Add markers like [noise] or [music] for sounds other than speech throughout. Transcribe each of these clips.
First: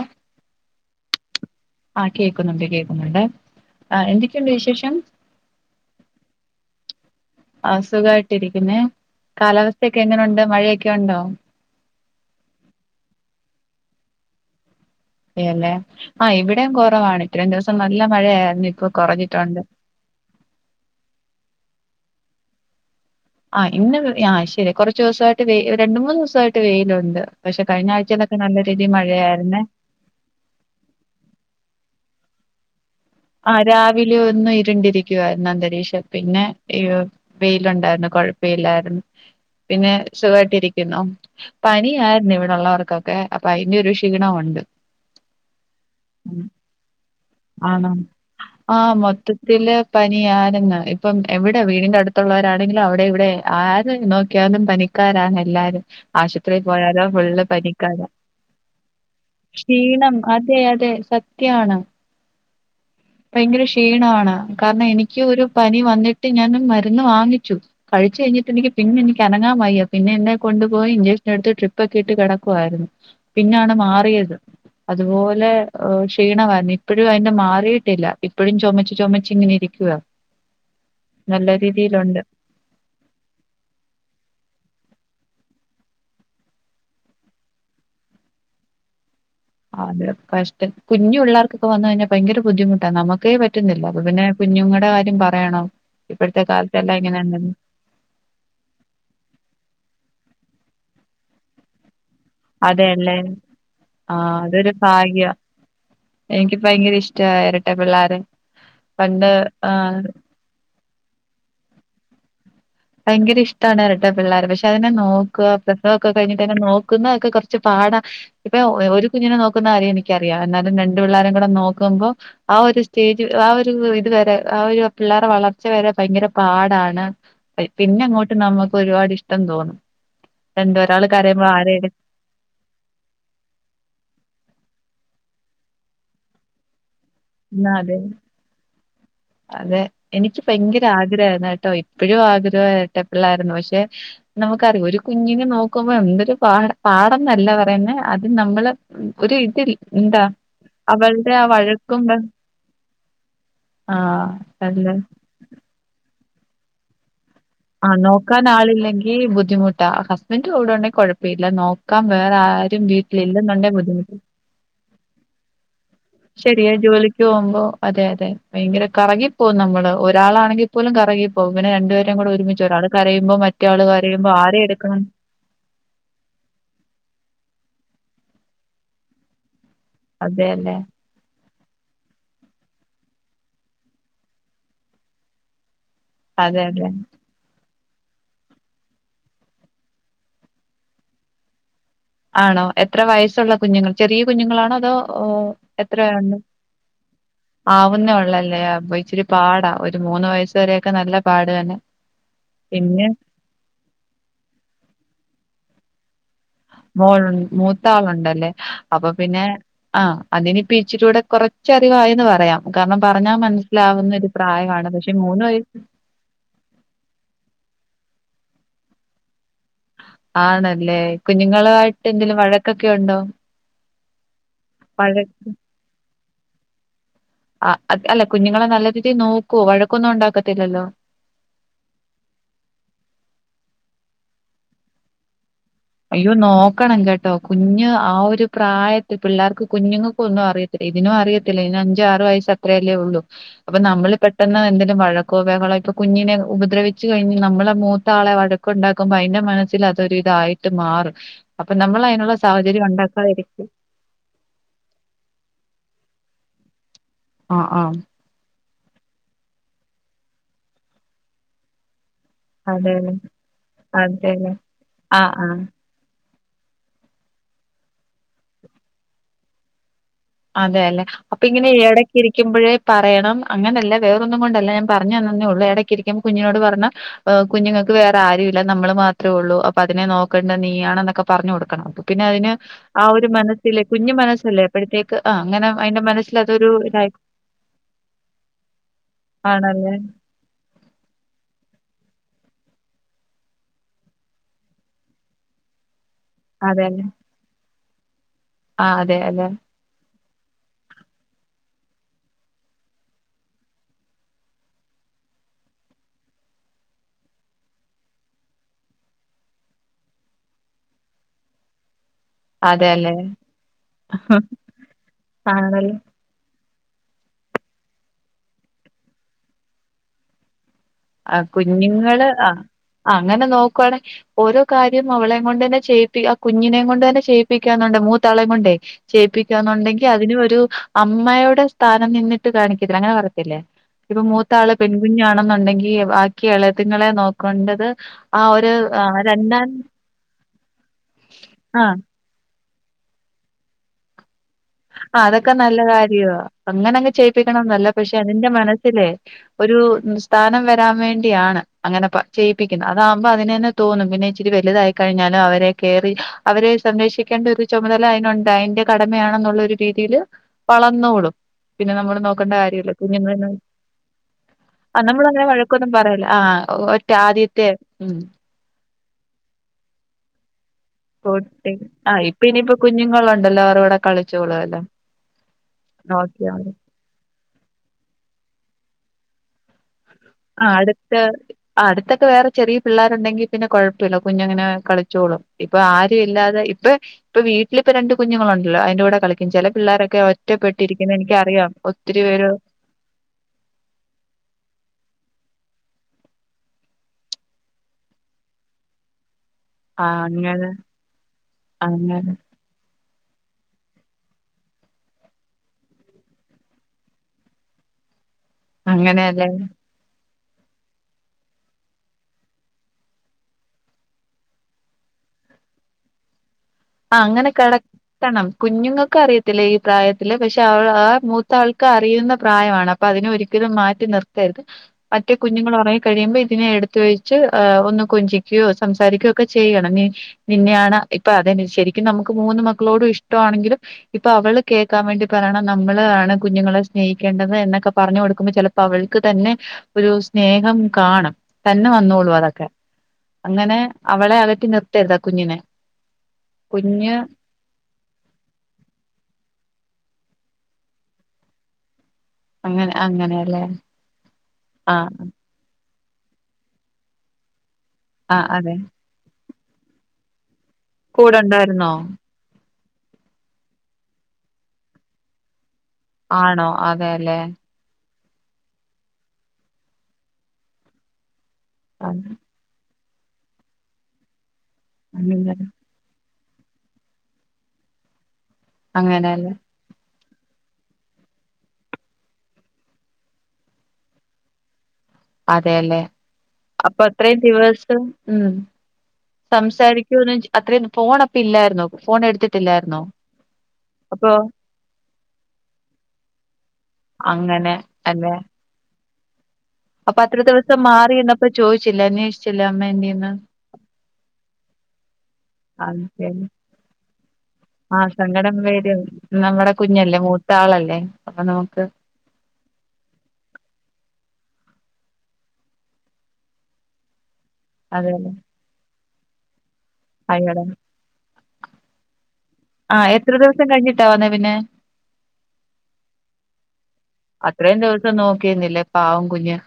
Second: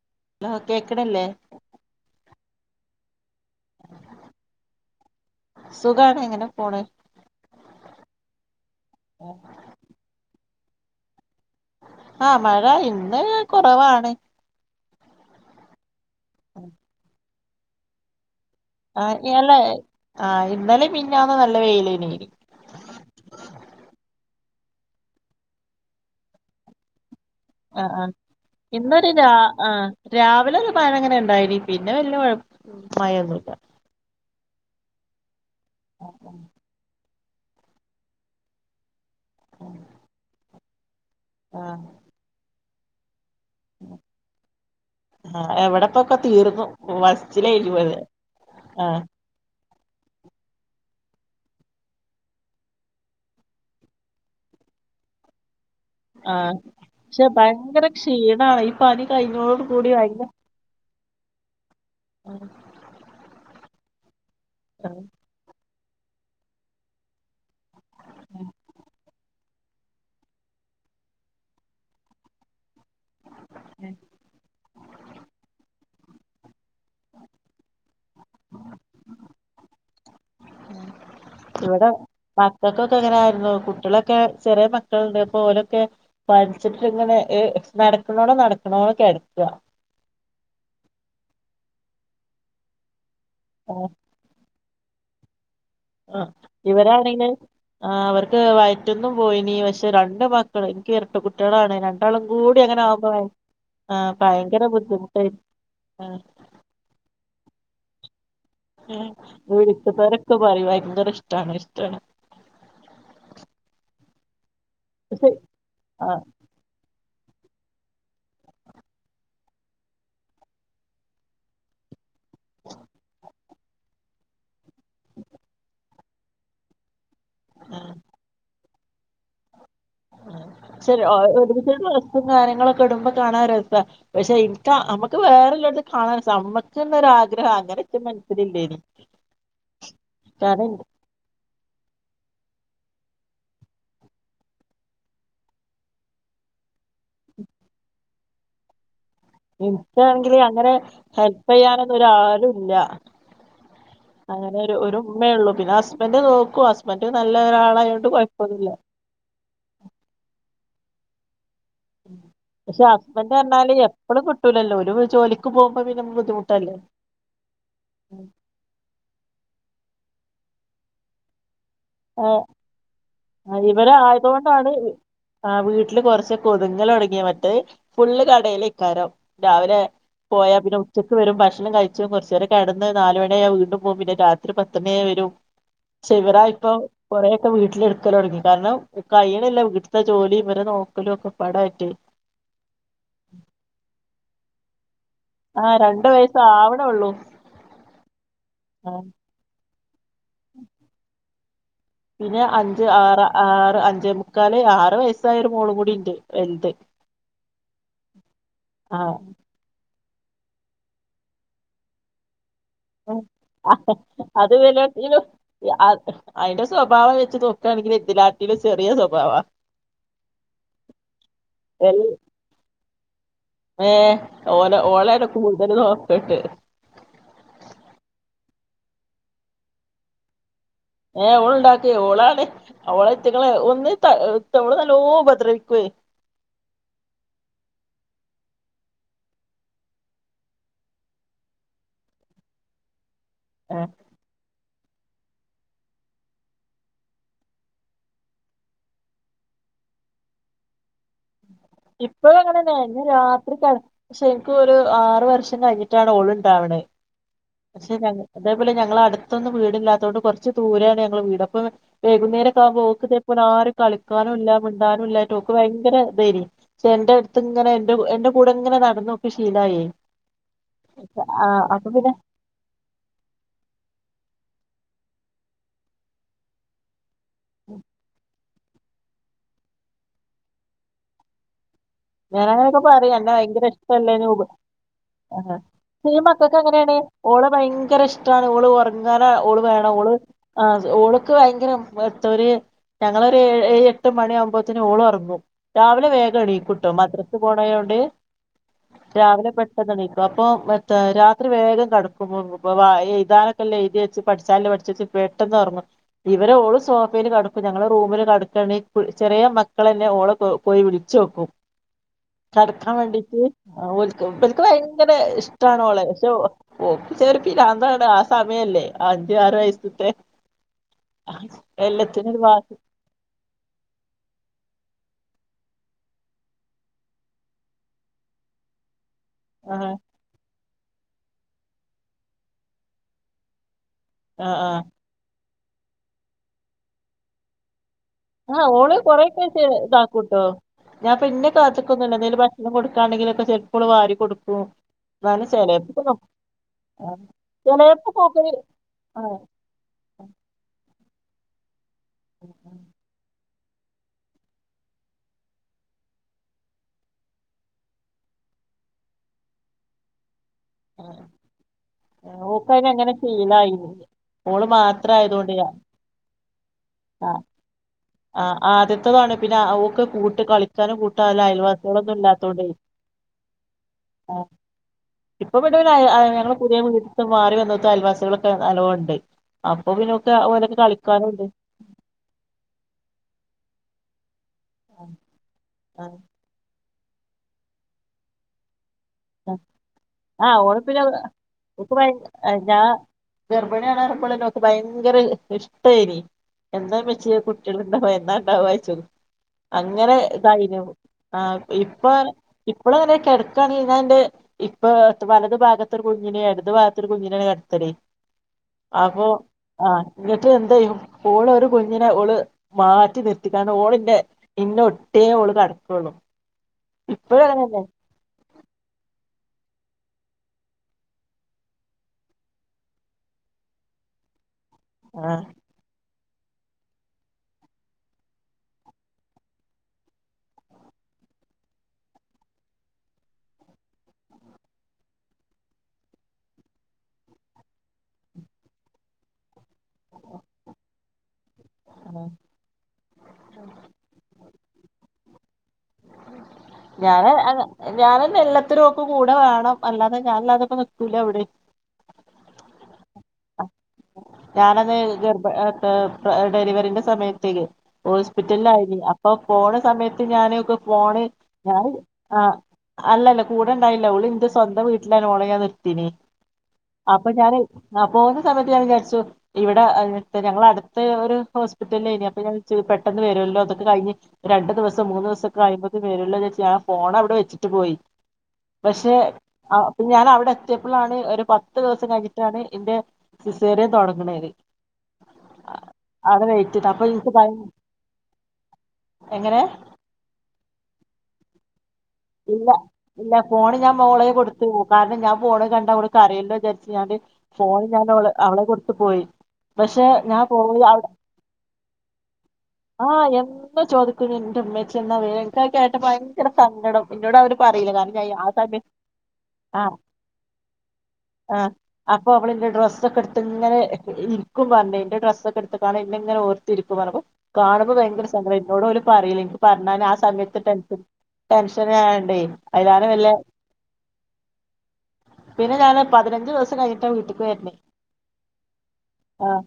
ആഹ് കേക്കണില്ലേ ആഹ്കേക്കുന്നുണ്ട് കേക്കുന്നുണ്ട് എന്തൊക്കെയുണ്ട് വിശേഷം സുഖാണ് ഇ ങ്ങനെ പോണ അ ഹ്സുഖമായിട്ടിരിക്കുന്നെ കാലാവസ്ഥയൊക്കെ എങ്ങനെയുണ്ട് മഴയൊക്കെ ഉണ്ടോ ആഹ് മഴ ഇന്ന് കുറവാണ് അതെ അല്ലേ ആഹ് ഇവിടെയും കുറവാണ് ഇത്രയും ദിവസം നല്ല മഴയായിരുന്നു ഇപ്പൊ ആല്ലെ കുറഞ്ഞിട്ടുണ്ട് ആ ഇന്നലെ മിഞ്ഞ ന്ന് നല്ല വെയിലന ആഹ്ഇന്ന്ആ ശരി കുറച് ദിവസായിട്ട് വ രണ്ട് മൂന്ന് ദിവസായിട്ട് വെയിലുണ്ട് പക്ഷെ ആഹ് കഴിഞ്ഞ ആഹ് ആഴ്ചയിലൊക്കെ നല്ല രീതി ഇന്നൊരു രാ മഴയായിരുന്നേ ആഹ് രാവിലെ ഒരു മഴങ്ങനെ ഉണ്ടായിനി പിന്നെ വല്യ കൊഴപ്പം ഉ മയത് ആഹ് രാവിലെ ഒന്ന് ഇരുണ്ടിരിക്കുവായിരുന്നു അന്തരീക്ഷം പിന്നെ ഈ വെയിലുണ്ടായിരുന്നു കൊഴപ്പയിലായിരുന്നു പിന്നെ സുഖയിട്ടിരിക്കുന്നു ആഹ് പനിആയി രുന്നുഇവിടെള്ളവർക്കൊക്കെ അപ്പ അയിന്റെ ഒരു ക്ഷീണമുണ്ട് [unintelligible] വസ്റ്റ് ലെ ആണോ ആഹ് മത്ത്‌ ട്ടിലെ പനി ആനെന്ന് ഇപ്പം എവിടെ വീടിന്റെ അടുത്തുള്ളോരാണെങ്കിലും അവിടെ ഇവിടെ ആര് നോ ക്യാലും പനിക്കാരാന്ന് എല്ലാരും ആഹ് ആശുപത്രി പോയാലും പക്ഷെ ഫുള്ള് ഭയങ്കര പനിക്കാനാ ക്ഷീണാണ് ഈ പനി കഴിഞ്ഞോട് കൂടി ക്ഷീണം ഭയങ്കര അതെ അതെ സത് ത്യാണ് ആഹ് ഭയങ്കര ക്ഷീണവാണ് കാരണം ആഹ് എനിക്ക് ഒരു പനി വന്നിട്ട് ഞാന് മരുന്ന് വാങ്ങിച്ചു കഴിച്ചു കഴിഞ്ഞിട്ട് എനിക്ക് പിന്നെ എനിക്ക് അനങ്ങാൻവയ്യ പിന്നെ എന്നെ കൊണ്ടുപോയി ഇഞ്ചക്ഷൻ എടുത്ത് ട്രിപ്പക്കെ ഇട്ട് കിടക്കുവായിരുന്നു പിന്നാണ് മാറിയത് അതുപോലെ ക്ഷീണമാന്നി ഇപ്പൊഴും അങ്ങനെ മാറിയിട്ടില്ല ഇപ്പോഴും ചൊമച് ചൊമച്ച് ഇങ്ങനെ ഇരിക്കുവ നല്ല രീതിയിലുണ്ട് ഇവക്കൊക്കെ അങ്ങനെ ആയിരുന്നു കുട്ട്യേളൊക്കെ ചെറിയ മക്കളുണ്ട് അപ്പൊഓലൊക്കെ പൻച്ചിട്ട് ഇങ്ങനെ നടക്കണോടം നടക്കണോടം കെടക്കാ അതെയോ കഷടം കുഞ്ഞു പിള്ളാർക്കൊക്കെ വന്ന്കഴിഞ്ഞാ ഭയങ്കര ബുദ്ധിമുട്ടാ നമക്കേ പറ്റുന്നില്ല അപ്പ പിന്നെ കുഞ്ഞുങ്ങടെ കാര്യം പറയണോ ഇപ്പോഴത്തെ കാലത്തെല്ലാം എങ്ങനെയുണ്ടെന്ന് ആഹ് അവർക്ക് വയറ്റ്ന്നും പോയിനീ പക്ഷെ രണ്ട് മക്കള് ഇന്ക്ക് ഇരട്ട കുട്ടിയാളാണ് രണ്ട് ണ്ടാളും കൂടി അങ്ങനെ ആവുമ്പോ അതെയല്ലേ ഭയ ആഹ് ആ ഭയങ്കര അതൊരു ഭാഗ്യാ ബുദ്ധിമുട്ടേയ്നി ആഹ് എനിക്ക് ഭയകര ഇഷ്ടവാ എരട്ട പിള്ളേരെ പണ്ട് ആഹ്‌ പ്പൊ പറയും ഭയങ്കര ഇഷ്ടാണ് ഇഷ്റ്റാണ് ഭയങ്കര ഇഷ്ടാണ് ഇരട്ട പിള്ളോര് പക്ഷെ അതിനെ പക്ഷെ നോക്കുക പ്രസവം ആ ഒക്കെ കഴിഞ്ഞ് ട്ടയ്നെ നോക്കുന്നതൊക്കെ കൊറച്ച് പാടാ ഇപ്പൊ ഒരു കുഞ്ഞിനെ നോക്കുന്ന കാര്യം എനിക്കറിയാം എന്നാലും രണ്ട് പിള്ളാരേം കൂടെ നോക്കുമ്പോ ആ ഒരു സ്റ്റേജ് ആ ഒര് ഇത്‌ വരെ ആ ഒരു പിള്ളേരെ വളർച്ച വരെ ഭയങ്കര പാടാണ് ആ പിന്നെ അങ്ങോട്ട് നമ്മുക്ക് ഒരുപാട് ഇഷ്ടം തോന്നും രണ്ട് ഒരാൾക്കരയുമ്പോ ആരെ എട് ക്കും കാര്യങ്ങളൊക്കെ ഇടുമ്പോ കാണാ രസാ പക്ഷെ ഇൻക്കാ അമ്മക്ക് വേറെല്ലോൽത് കാണാൻ രെസാ അമ്മക്ക്ന്നൊരാ ഗ്രഹാ എടുക്കുന്ന അതെ അങ്ങനെക്കും മൻസ്സ്ലില്ലേനി അതെ എനിക്ക് ഭയങ്കര ആഗ്രഹാരുന്നുകെട്ടോ ഇ പ്പഴും ആഗ്രഹാ എരട്ട പിള്ളേരെന്ന് പക്ഷെ നമുക്കറിയാം ഒരു കുഞ്ഞിനെ നോക്കുമ്പോ എന്തൊരു പാടാ പാടന്നല്ല പറയുന്നേ അത് നമ്മള് ഒരു ഇത്തിരി എന്താ എനിക്കാണെങ്കില് അവൾടെ ആ വഴക്കും ബ ആരും ഇല്ല്യ ആഹ് അങ്ങനെ അല്ല ഒരു ഉമ്മെയൊള്ളു പിന്നെ അസ് ബന്റ് നോക്കും ഹസ്ബന്റ് നല്ല ഒരാളായോണ്ട് കൊഴ്പ്പൊന്നുല്ല ഈ ബുദ്ധിമുട്ടാ ആഹ് ഹസ്ബന്ഡ് കൂടെയുണ്ടെങ്കി കൊഴപ്പഇല്ല നോ ക്കാം വേറെ ആരും വീട്ടിലില്ലെന്നുണ്ടേ ബുദ്ധിമുട്ട് ട്ടൂല്ലലോ ഓര് പ്പൊ ജോലി ക്ക് പോവുമ്പോ പിന്നെ ശരിയാ ബുദ്ധിമുട്ടല്ലേ ജോലിക്ക് പോവുമ്പോ അതെ അതെ ഭയങ്കര കറങ്ങി പോവും നമ്മള് ഒരാളാണെങ്കിൽ പോലും കറകിപ്പോവും പിന്നെ രണ്ടുപേരെ കൂടെ ഒരുമിച്ച് ഒരാള് കരയുമ്പോ ഏഹ് മറ്റേ ആള് കരയുന്നു ആരെ ഇവരായതുകൊണ്ടാണ് എടുക്കണം ആഹ് വീട്ട്ല് കൊറച്ചൊക്കെ ഒത്ങ്ങലൊടങ്ങിയ മട്ട് ഫുള്ള് കടയിലേക്കാരം രാവിലെ പോയാ അതെല്ലേ പിന്നെ ഉച്ച ക്ക് വെരുംഭക്ഷണം കഴിച്ച് കൊർച്ചേരം കെടന്ന് നാല് മണിആയാ വീണ്ടും പോവും പിന്നെ രാത്രി പത്തണി ആയ വെരും ശിവരായ് അതെല്ലേ കൊറേക്കെ വീട്ട്ല് ഇട്ക്കലൊടങ്ങി കാര്ണം കയ്യ്ണില്ല വീട്ട്ത്തെ ജോലിം ഇവരെ നോക്കലും ഒക്ക പടായിട്ടെ ആണോ എത്ര വയസ്സുള്ള കുഞ്ഞുങ്ങൾ ചെറീ കുഞ്ഞുങ്ങളാണൊ അതോ ഓഹ്‌ ആഹ് രണ്ട് എത്രേണ് വയസ്സ് ആവണൊള്ളൂ ആവുന്നെ ഉള്ളല്ലെ അപ ആഹ് ഇച്ചിരി പാട ഒരു മൂന്ന് വയസ് വരെയൊക്കെ നല്ല പാട് തന്നെ പിന്നെ അഞ്ച് പിന്നെ ആറ് ആറ് അഞ്ചേ മുക്കാല് ആറ് വയസ്സായ ഒരു മോളും കൂടിണ്ട് മോൾ മൂത്താളുണ്ടല്ലെ അപ്പൊ ആഹ് പിന്നെ ആഹ്‌ അതിനിപ്പ ഇച്ചിരൂടെ കൊറച്ചറിവായന്ന് പറയാം കാര്ണം ഉം. പർഞ്ഞാ അ- മനസ്സിലാവ്ന്നൊര് അത് പ്രായമാണ് പക്ഷെ വല്ലോട്ടിലും മൂന്ന് വയസ് അ- അയിന്റെ സ്വഭാവം വെച്ച് നോക്കാണെങ്കിൽ ഇതിലാട്ടിലും ചെറിയ സ്വഭാവ ആണല്ലേ കുഞ്ഞുങ്ങളുവായിട്ട് എന്തെലും വഴക്കൊക്കെ ഉണ്ടോ? ഏഹ് ഓല വഴ ഓലാണ് കൂട്തല് നോക്കണ്ടെ ആഹ് അ അല്ല കുഞ്ഞുങ്ങളെ നല്ല രീതിയി നോക്കൊ വഴക്കൊന്നും ഉണ്ടാക്കത്തില്ലല്ലൊ? ഏഹ് ഓള്ണ്ടാക്കെ ഓളാണ് ഓള് അയ്റ്റങ്ങളെ ഒന്ന് ത ഓള് നല്ലൊ ഉപദ്രവിക്ക്യെ അയ്യോ നോക്കണം കെട്ടൊ കുഞ്ഞ് ആഹ് ഒരു പ്രായത്തി പിള്ളാർക്ക് കുഞ്ഞുങ്ങക്ക് ഒന്നും അറി ഇതിനും അറിയത്തില്ല ഇതിന് അഞ്ച് ആറ് വയസ് അത്രേയല്ലെ ഉള്ളു അപ്പൊ നമ്മള് - പെട്ടെന്ന് എന്തെങ്കിലും വഴക്കൊ ബഹളൊ ഇപ്പ കുഞ്ഞിനെ ഉപദ്രവിച്ച് കയിഞ്ഞ് നമ്മളെ മൂത്ത ആളെ വഴക് ഉണ്ടാക്കുമ്പൊ അയിന്റെ മനസ്സില് അതൊര് ഇതായിട്ട് മാറും അപ്പൊ നമ്മള് അയ്നുള്ള ഇപ്പഴും അങ്ങനെ തന്നെ സാഹചര്യം ഇന്ന് രാത്രി ഉണ്ടാക്കാതിരിക്ക കെ- പക്ഷെ ഇൻക്ക് ഒരു ആറു വർഷം കയിഞ്ഞിട്ടാണ് ഓള്ണ്ടാവ്ണെ ആ ആ പക്ഷെ ഞങ ഇതേപോലെ ഞങ്ങള അട്ത്തൊന്നും വീടില്ലാത്തോണ്ട് കൊറ്ച്ച് തൂര്യാണ് ഞങ്ങളെ വീട് അപ വൈകുന്നേരം അതെല്ലേ പോക്കതേ പോലെ ആരും അതെല്ലേ കളിക്കാനൂല്ല മിണ്ടാനൂല്ല ആ ആ ഓക്ക് ഭയങ്കര ഇതെയ്ന് പക്ഷെ ഇന്റ അടുത്ത് ഇങ്ങനെ എന്റെ എന്റെ കൂട ഇങ്ങനെ നടന്നോക്ക് ഷീലായി അതേലെ അപ്പ ഇങ്ങനെ പിന്നെ എടയ്ക്കിരി ക്കുമ്പഴെ പറയണം അങ്ങനല്ല വേറൊന്നും കൊണ്ടല്ല ഞാൻ പറഞ്ഞന്നെ ഉള്ളു എടയ്ക്കിരിക്കുമ്പൊ കുഞ്ഞിനോട് പറ്ഞ്ഞ കുഞ്ഞുങ്ങക്ക് വേറെ ആരു ഇല്ല നമ്മള് മാത്രെ ഒള്ളു അപ്പൊ അതിനെ നോക്കണ്ട നീയാണ്ന്നൊക്ക പറ്ഞ്ഞു കൊട്ക്കണം പിന്നെ അയിന് ഞാനങ്ങനൊക്കെ ആഹ് പറയും ഒരു അന്നെ ഭയങ്കര മനസ്സിലെ കുഞ്ഞു ഇഷ്ടല്ലേനു മനസ്സല്ലെ അപ്പഴത്തേ - - ആഹ് ഈ മക്കക്ക് അങ്ങനേണ് ഓള് ഭയങ്കര ഇഷ്ടാണ് ഓള് ഒറങ്ങാന് ഓള് ആണല്ലേ. വേണം ഓള് ആഹ് ഓള്‌ക്ക്‌ യങ്കരം എത്തോര് ഞങ്ങളൊര് ഏഴ് എട്ട് മണിയാവുമ്പത്തിന് ഓള് ഒറങ്ങും രാവിലെ വേകം എണീ അതെല്ലേ. ക് പോണയോണ്ട് ആഹ് അതെ അല്ലേ. രാവിലെ പെ ണിക്കും അപ്പം മ എത്ത രാത്രി വേഗം കട്ക്കും എഴ്താനൊക്കല്ല എഴ്തി വെച്ച് പഠിച്ചാല്ല പഠിച്ച് വെച്ച് പെട്ടെന്ന് ഒർങ്ങും ഇവര് ഓള് സോഫീല് കട്ക്കും ഞങ്ങള് റൂമില് കടക്കാണെ ചെറീ മക്കളെന്നെ ഓള സോ പോയി വിളിച്ചോക്കും. അതെ. കെടക്കാൻ അതെല്ലേ. വേണ്ടീട്ട് ഇവൽക്ക് ഭയങ്കര ഇഷ്ടാണ് ആണല്ലേ. ഓളെ പക്ഷെ ഓപ്പ് ചെറ്പ്പ പിരന്താണ് ആഹ് സമയല്ലെ അഞ്ച് ആറ് വയസ്സ് ആ കുഞ്ഞുങ്ങള് എല്ലത്തിനു ഒര് ആ മാ അങ്ങനെ നോക്കുവാണെ ഓരോ കാര്യം അവളെ കൊണ്ട് തന്നെ ചെയ്യിപ്പ ആഹ് കുഞ്ഞിനെ കൊണ്ട് തന്നെ ചെയ്യിപ്പിക്കാന്ന്ണ്ടെ മൂത്താളെം കൊണ്ടെ- ചെയ്പ്പി ആഹ് ന്നുണ്ടെങ്കി അതിന് ഒരു അമ്മയുടെ സ്ഥാനം നിന്നിട്ട് കാണിക്കത്തില്ലെ അങ്ങനെ പറയത്തില്ലെ ഇപ്പൊ ആഹ് മൂത്താള് ആഹ് പെൺകുഞ്ഞാണെന്നുണ്ടെങ്കി ബാക്കി എളേത്തിങ്ങളെ നോക്കണ്ടത് ആഹ് ഓള് കൊറേ പ ഇതാക്കുട്ടോ ഞാൻ പിന്ന ആ കാത്ത്ക്കൊന്നുല്ല എന്തേലും ഭക്ഷ ഭക്ഷണംകൊട്ക്കാണ്ടെങ്കിലൊക്ക എപ്പളും വാരി കൊട്ക്കും ആഹ് അതൊക്കെ നല്ല കാര്യവാ. അങ്ങനെ അങ്ങ് ആഹ് ചെയ്യിപ്പിക്കണംന്നല്ല. പക്ഷെ ചെലേപ്പൊക്കെ ഓക്ക് അതിന്റെ മനസ്സിലേ ആഹ് ഒരു സ്ഥാനം വരാൻ വേണ്ടിയാണ് അങ്ങനെ പ ചെയ്യിപ്പിക്കുന്നത് അതാകുമ്പോ അതിനന്നെ തോന്നും. പിന്നെ ഇച്ചിരി വലുതായി കയ്ഞ്ഞാലും അവരെ കേറി അവരെ സംരക്ഷിക്കേണ്ട ഒരു ചുമതല അയ്നുണ്ട്. അയ്ന്റെ കടമയാണെന്നുള്ള ഒരു രീതിയില് ആഹ് വളന്നോളും. പിന്നെ നമ്മള് നോക്കണ്ട ഓക്കയിന് കാര്യല്ല അങ്ങനെ കുഞ്ഞ്ങ്ങളെന്നെ ശീലായി ഓള് അഹ് നമ്മള് അങ്ങനെ മാത്രായതോണ്ട് വഴക്കൊന്നും പറയില്ല ആഹ് ഒറ്റ ആദ്യത്തെ ഉം ആദ്യത്തെതാണ് പിന്നെ ഓക്ക് കൂട്ട് കളി ക്കൂട്ടി, ആഹ് ഇപ്പ ഇനിയിപ്പോ കുഞ്ഞുങ്ങളുണ്ടല്ലോ അവരൂടെ കളിച്ചോളു അല്ലോ. ഇപ്പ പിന്നയ്ന അഹ് അഹ് ഞങ്ങളെ പുതിയ വീട് മാറി വന്നതും അയൽവാസിയേളൊക്കെ നല്ലോണ്ട്. അപ്പൊ പിന്നെ ഓക്ക് ഓലൊക്കെ കളിക്കാനു ണ്ട്. ആഹ് അടുത്തൊക്കെ വേറെ ചെറിയ പിള്ളേരുണ്ടെങ്കി പിന്നെ കൊഴപ്പ ഇല്ല. കുഞ്ഞങ്ങനെ കളിച്ചോളും. ഇപ്പ ആഹ് ആരുഇല്ലാതെ ഇപ്പ ഇപ്പൊ വീട്ടിലിപ്പൊ രണ്ട് കുഞ്ഞുങ്ങളുണ്ടല്ലോ. അയിന്റെ കൂടെ കളി ക്കും. ചെല പിള്ളോരൊക്കെ ആഹ് ഓള് പിന്നെ ഒറ്റപ്പെട്ടിരിക്കുന്നെ. എനിക്കറിയാം ഒത്തിരി പേര് ഗർമിണിയാണ് പർഞപ്പളന്നെ ഓൾക്ക് ഭയങ്കര ഇഷ്ട്ടേനി. എന്നാ ഇമ്മച്ചിയെ കുട്ട്യേള് ഇണ്ടാവാ എന്നാ ഇണ്ടാവാ ചോയ്ച്ചും. ആ അങ്ങനെ അങ്ങനെ ഇതായിനു. ആഹ് ഇപ്പ അങ്ങനെ ഇപ്പളു അങ്ങനെ കെടക്കാണെ ഞാൻ ന്റെ ഇപ്പൊ ത് വലത് ഭാഗത്ത് ഒരു കുഞ്ഞിനെ ഇടത് ഭാഗത്തൊരു കുഞ്ഞിനേണ് കെടത്തല്. അപ്പോ അങ്ങനെയല്ലേ ആഹ്. ന്നട്ട് എന്തയ്യും ഓള് ഒരു കുഞ്ഞിനെ ഓള് മാറ്റി നിർത്തികാണ്ട് ഓളിന്റെ ഇന്നൊട്ട്യേ ഓള് കെടക്കൊള്ളു. ആഹ് അങ്ങനെ കെട ത്തണം. കുഞ്ഞുങ്ങക്ക് അറിയത്തില്ല ഈ പ്രായത്തില് പക്ഷെ അവൾ ആ മൂത്ത ആൾക്ക് അറിയുന്ന പ്രായമാണ്. അപ്പ അതിനെ ഒരിക്കലും മാറ്റി നിർത്തര്ത്. ആ മറ്റേ കുഞ്ഞുങ്ങൾ ഒറങ്ങി കഴിയുമ്പോ ഇതിനെ എടുത്ത് വെച്ച് ഏഹ് ഒന്ന് കൊഞ്ചിക്കോ സംസാരിക്കോ ഒക്കെ ചെയ്യണം നീ. നിന്നെയാണ് ഇപ്പൊ അതെന്നെ ശരിക്കും നമുക്ക് മൂന്ന് മക്കളോടും ഇഷ്ടമാണെങ്കിലും ഇപ്പൊ അവള് കേക്കാൻ വേണ്ടി പറയണം നമ്മള് ആണ് കുഞ്ഞുങ്ങളെ സ്നേഹിക്കേണ്ടത് എന്നൊക്കെ പറഞ്ഞു കൊടുക്കുമ്പം ചെല പ്പവൾക്ക് തന്നെ ഒരു സ്നേഹം കാണും, തന്നെ ആ വന്നോളും അതൊക്കെ. അങ്ങനെ അവളെ അകറ്റി നിർത്തരുതാ കുഞ്ഞിനെ. കുഞ്ഞ് ഞാൻ അങ് ഞാനെന്നെ എല്ലത്തിനും ഓക്ക് കൂടെ വേണം അല്ലാതെ ഞാനില്ലാതെ പ്പം നിക്കൂല എവിടിം. അങ്ങനെ അങ്ങനെയാല്ലേ. ഞാനന്ന് ഗർഭ എഹ്ഏഹ് ഡെലിവറിന്റെ സമയത്തേ ആഹ് ഹോസ്പിറ്റൽല് അതെ ആയീനി. അ പ്പം പോണ സമയത്ത് ഞാന് ഓക്ക് ഫോണ് കൂടെ ഞാന് ഉണ്ടായിരുന്നോ ആഹ് അല്ലല്ല. കൂടെ ഉണ്ടായില്ല ഓൾ ഇന്റെ സ്വന്തം വീട്ടിലാണ് ഓളെ ഞാൻ നിർ. ത്തീനി. ആണോ അപ്പം അതെല്ലേ ഞാൻ ആഹ് പോവുന്ന സമയത്ത് ഞാൻ വിചാരിച്ചു ഇവടെ എട്ത്ത് ഞങ്ങള അടുത്ത് ഒരു ആ, ഹോസ്പിറ്റൽലേനി. അപ്പൊ ഞാൻ ച്ച് പെട്ടെന്ന് വര്വല്ലോ ഇതൊക്കെ കഴിഞ് രണ്ട് ദിവസം മൂന്ന് അങ്ങനെ ദിവസൊക്കെ കഴിയുമ്പോ ത്തിന് വെര്വല്ലോ വിചാര്ച്ച് ഞാൻ ഫോൺ അവിടെ വെച്ചിട്ട് പോയി. പക്ഷെ അങ്ങനെയല്ലേ ആ ഞാൻ അവിടെ എത്ത്യേപ്പളാണ് ഒരു പത്ത് ദിവസം കഴിഞ്ഞിട്ടാണ് ഇന്റെ സിസ്സേറിയൻ തൊടങ്ങ്ണത്. അതെല്ലേ അവ്ടെ വെയ്റ്റെയ്ത്. അപ്പ അപ്പൊ ഇൻക്ക് അത്രയും ഭയ്, എങ്ങനെ? സംസാരിക്കോന്നയ്ച്ച അത്രയും ഫോണ പ്പ ഇല്ലായിര്ന്നൊ. ഇല്ല ഇല്ല ഫോണ് ഞാൻ മോളെ അപ്പൊ കൊടുത്തു. കാരണം ഞാൻ പോണത് കണ്ടാ ഓൾ കരയല്ലോ വിചാരിച്ചു ഞാന് അങ്ങനെ ഫോൺ ഞാൻ ഓളെ അല്ലെ അവളെ കൊടുത്തു പോയി. പക്ഷെ അപ്പൊ അത്ര ഞാൻ ദിവസം പോയി അവിടെ മാറി നിന്നപ്പ ചോദിച്ചില്ലേ അന്വേഷിച്ചില്ലേ അമ്മ ആ എന്തിയേന്ന്. എന്നും ചോദിക്കും ഇനി ന്റെ ഇമ്മച്ചി എന്നാ വരാ ഇൻക്ക് അത് കേട്ടപ്പം ഭയങ്കര സങ്കടം. എന്നോട് അവര് പറയില്ല ആഹ് കാരണം ഞാൻ ആ സങ്കടം സമയത്ത് വരും നമ്മുടെ ആ കുഞ്ഞല്ലേ. മൂത്ത ആളല്ലേ അപ്പൊ ആ നമുക്ക്. അപ്പൊ അവളിന്റെ ഡ്രസ്സ്ഒക്കെ എടുത്ത് ഇങ്ങന ഇരിക്കും പറഞ്ഞേ ഇന്റെ ഡ്രസ്സൊക്കെ ഇട്ത്ത്കാണ്ട് ഇന്ന ഇങ്ങനെ ഓർത്തി ഇരിക്കും പറഞ്ഞപ്പോ. കാണുമ്പോ ഭയങ്കര അതെല്ലേ സങ്കട എന്നോട് ഓല് പറയില്ല. ൻക്ക് പറഞ്ഞാൻ ആ സമയത്ത് അയ്യടാ ടെൻഷ. ഷനായോണ്ടെ. ആഹ് എത്ര ദിവസം കഴിഞ്ഞിട്ടാ വന്നെ പിന്നെ. പിന്നെ ഞാന് പതിനഞ്ച് ദിവസം കഴിഞ്ഞിട്ടാ വീട്ട്ക്ക് വര്ണേ അത്രയും ദിവസം നോക്കി നിന്നില്ലേ പാവം കുഞ്ഞ്. ആഹ്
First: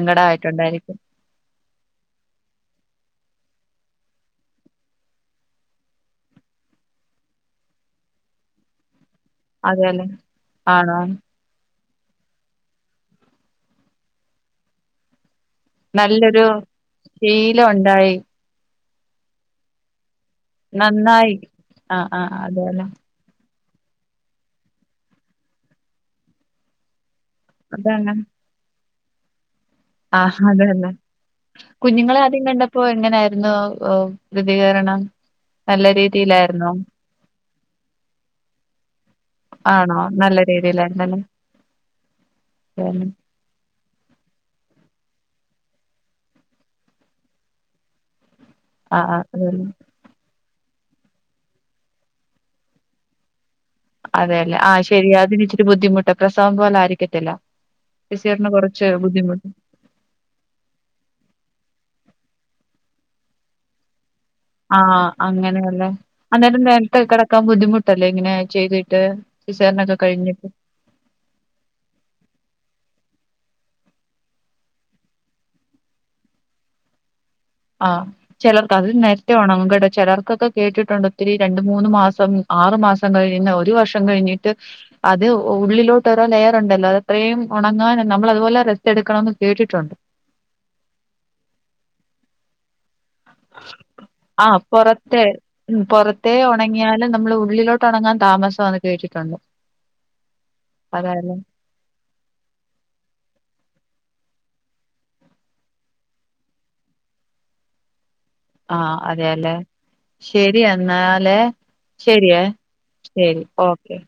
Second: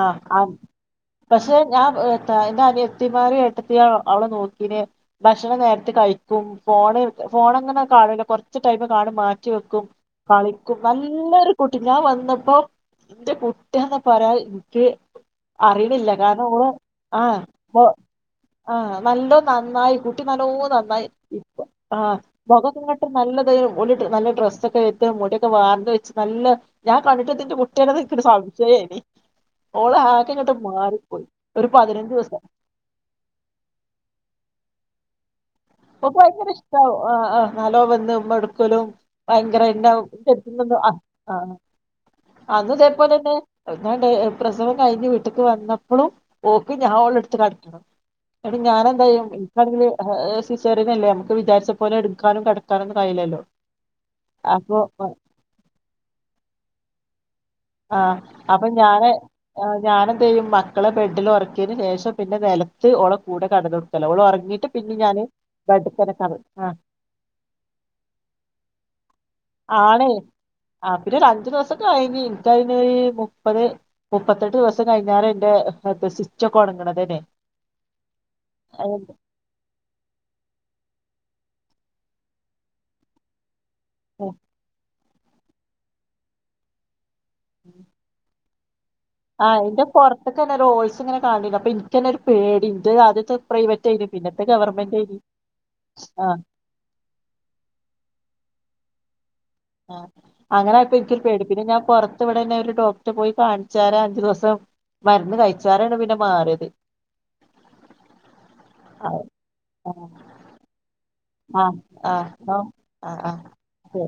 ആഹ് ആഹ് പക്ഷെ ഞാൻ എത്ത ന്റെ അനിയത്തിമ്മാരും ഏട്ടത്തിയ അവളെ നോക്കീനെ. ഭക്ഷണം നേരത്തെ കഴിക്കും ഫോണ് ഫോണങ്ങനെ കാണില്ല കൊറ്ച്ച് ടൈം കാണും മാറ്റി. റ്റിവെക്കും അതെല്ലേ കളിക്കും ആണോ നല്ലരു. കുട്ടി ഞാൻ വന്നപ്പോ ന്റെ കുട്ട്യാന്ന് പറയാൻ ൻക്ക്. അറിണില്ല നല്ലൊരു കാരണം ഓള് ശീലം ആഹ് ഉണ്ടായി ആഹ് നല്ലോ നന്നായി കുട്ടി നല്ലോ നന്നായി ഇപ്പോ ആഹ് മുഖക്കെങ്ങട്ട്. നല്ലതയ് ഓല് നല്ല ഡ്രസ്സൊക്കെ എത്ത് മുടിയൊക്കെ വാർന്ന് വെച്ച് നല്ല ഞാൻ കണ്ടിട്ട് ഇത്. ന്റെ കുട്ട്യാനെ ഇത് അതന്നെ ഇൻക്കൊരു സംശയേനി. ഓള് ആഹ് ആകെങ്ങട്ട് അതന്നെ മാറിപ്പോയി. ഒരു പതിനഞ്ച് ദിവസ. പ്പൊ എങ്ങനെയായിരുന്നു പ്രതികരണം. നല്ല ഓക്ക് ഭയങ്കര രീതിയിലായിരുന്നോ ഇഷ്ടവും് നലോ വന്ന് ഉമ്മ എടുക്കലും ഭയങ്കര ഇന്താ ആണോ ആ നല്ല രീതിയിലായിരുന്നല്ലേ [unintelligible] അന്ന അതേല്ലേ ഇതേപോലെന്നെ അവിടാണ്പ്രസവം കഴിഞ്ഞ് വീട്ടക്ക് വന്നപ്പോളും ഓക്കി ഞാൻ ഓള എടുത്ത് കടക്കണം ന്നിട്ട് ആഹ് ആഹ് ഞാാനന്തായും അതേല്ലേ ഇക്കാണെങ്കില് സിസേറിയനല്ലേ നമക്ക് വിാരിച്ച പോലെ എടുക്കാനും കടക്കാനുംന്ന കയിലല്ലോ അതെയല്ലെ ആ ശരി അതിന് ഇച്ചിരി ബുദ്ധിമുട്ട് പ്രസവം പോല ആയിരിക്കത്തില്ല ആഹ് സിസേറിയന് അപ്പൊ കൊറച്ച് ഞാന് ബുദ്ധിമു ഞാനെ എന്ത ചെയ്യും മക്കളെ ബെഡിൽ ഉറക്കിയതിന് ശേഷം പിന്നെ നിലത്ത് ഒള കൂടെ കടന്ന കൊടുക്കല്ലോ ള ഉറങ്ങിട്ട് പിന്നെ ആഹ് ഞാന് അങ്ങനെയല്ലേ ബെഡ്ക്കന്നെ കട അന്നേരം ആഹ് നേരത്തെ കിടക്കാൻ ബുദ്ധിമുട്ടല്ലേ ഇങ്ങനെ ചെയ്തിട്ട് സിസേറീനൊക്കെ ആണേ കഴിഞ്ഞിട്ട് ആഹ് പിന്ന ഒരു അഞ്ചു ദിവസം കഴിഞ്ഞീ ന്റയ്‌ന് മുപ്പത് മുപ്പത്തെട്ട് ദിവസം കഴിഞ്ഞാല എന്റെ ദസിച്ചക്ക ഉണങ്ങണതന്നെ ആഹ് ചലർക്കരി ന ചിലർക്കൊക്കെ കേട്ടിട്ടുണ്ട് ഒത്തിരി രണ്ട മൂന്ന് മാസം ആറു മാസം കഴിയന്ന് ഒരു വർഷം ഉണങ്ങണതന്നെ കഴിഞ്ഞിട്ട് അത് ഉള്ളിലോട്ട് രോ ലെയർ ഉണ്ടല്ലോ അത അത്രയും ഉണങ്ങാൻ നമ്മളതുപോലെ ആഹ് എൻന്റെ പുറത്തൊക്കെന്നെ ഹോൾസ് ഇങ്ങനെ കണ്ടില്ല അപ്പൊ എനിക്ക്ന്നെ ഒരു പേടിന്റെ ആദ്യത്തെ പ്രൈവറ്റ് ആയിന് പിന്നത്തെ ആഹ് ഗവർമെന്റ് ആയിന് ആഹ് ഒണങ്ങിയാലും നമ്മള് ഉള്ളിലോട്ട് ഇണങ്ങാൻ താമസംന്ന് കേട്ടിട്ടുണ്ട് ആഹ് അങ്ങനെയപ്പൊ എനക്കൊരു അതാല്ലേ പേടി പ്പിന്നെ ഞാൻ പൊറ. ഇ ഇവിടെന്നെ ഒരു ഡോക്ടർ പോയി കാണിച്ചാര അഞ്ചു ദിവസം മരുന്ന് കഴിച്ചാരാണ് പിന്നെ മാറിയത് ആഹ് അതെയല്ലേ ആഹ് ശരി എന്നാല ആഹ് ശരിയ ആഹ് ആഹ് ആഹ് ശരി ഓക്കെ ശരി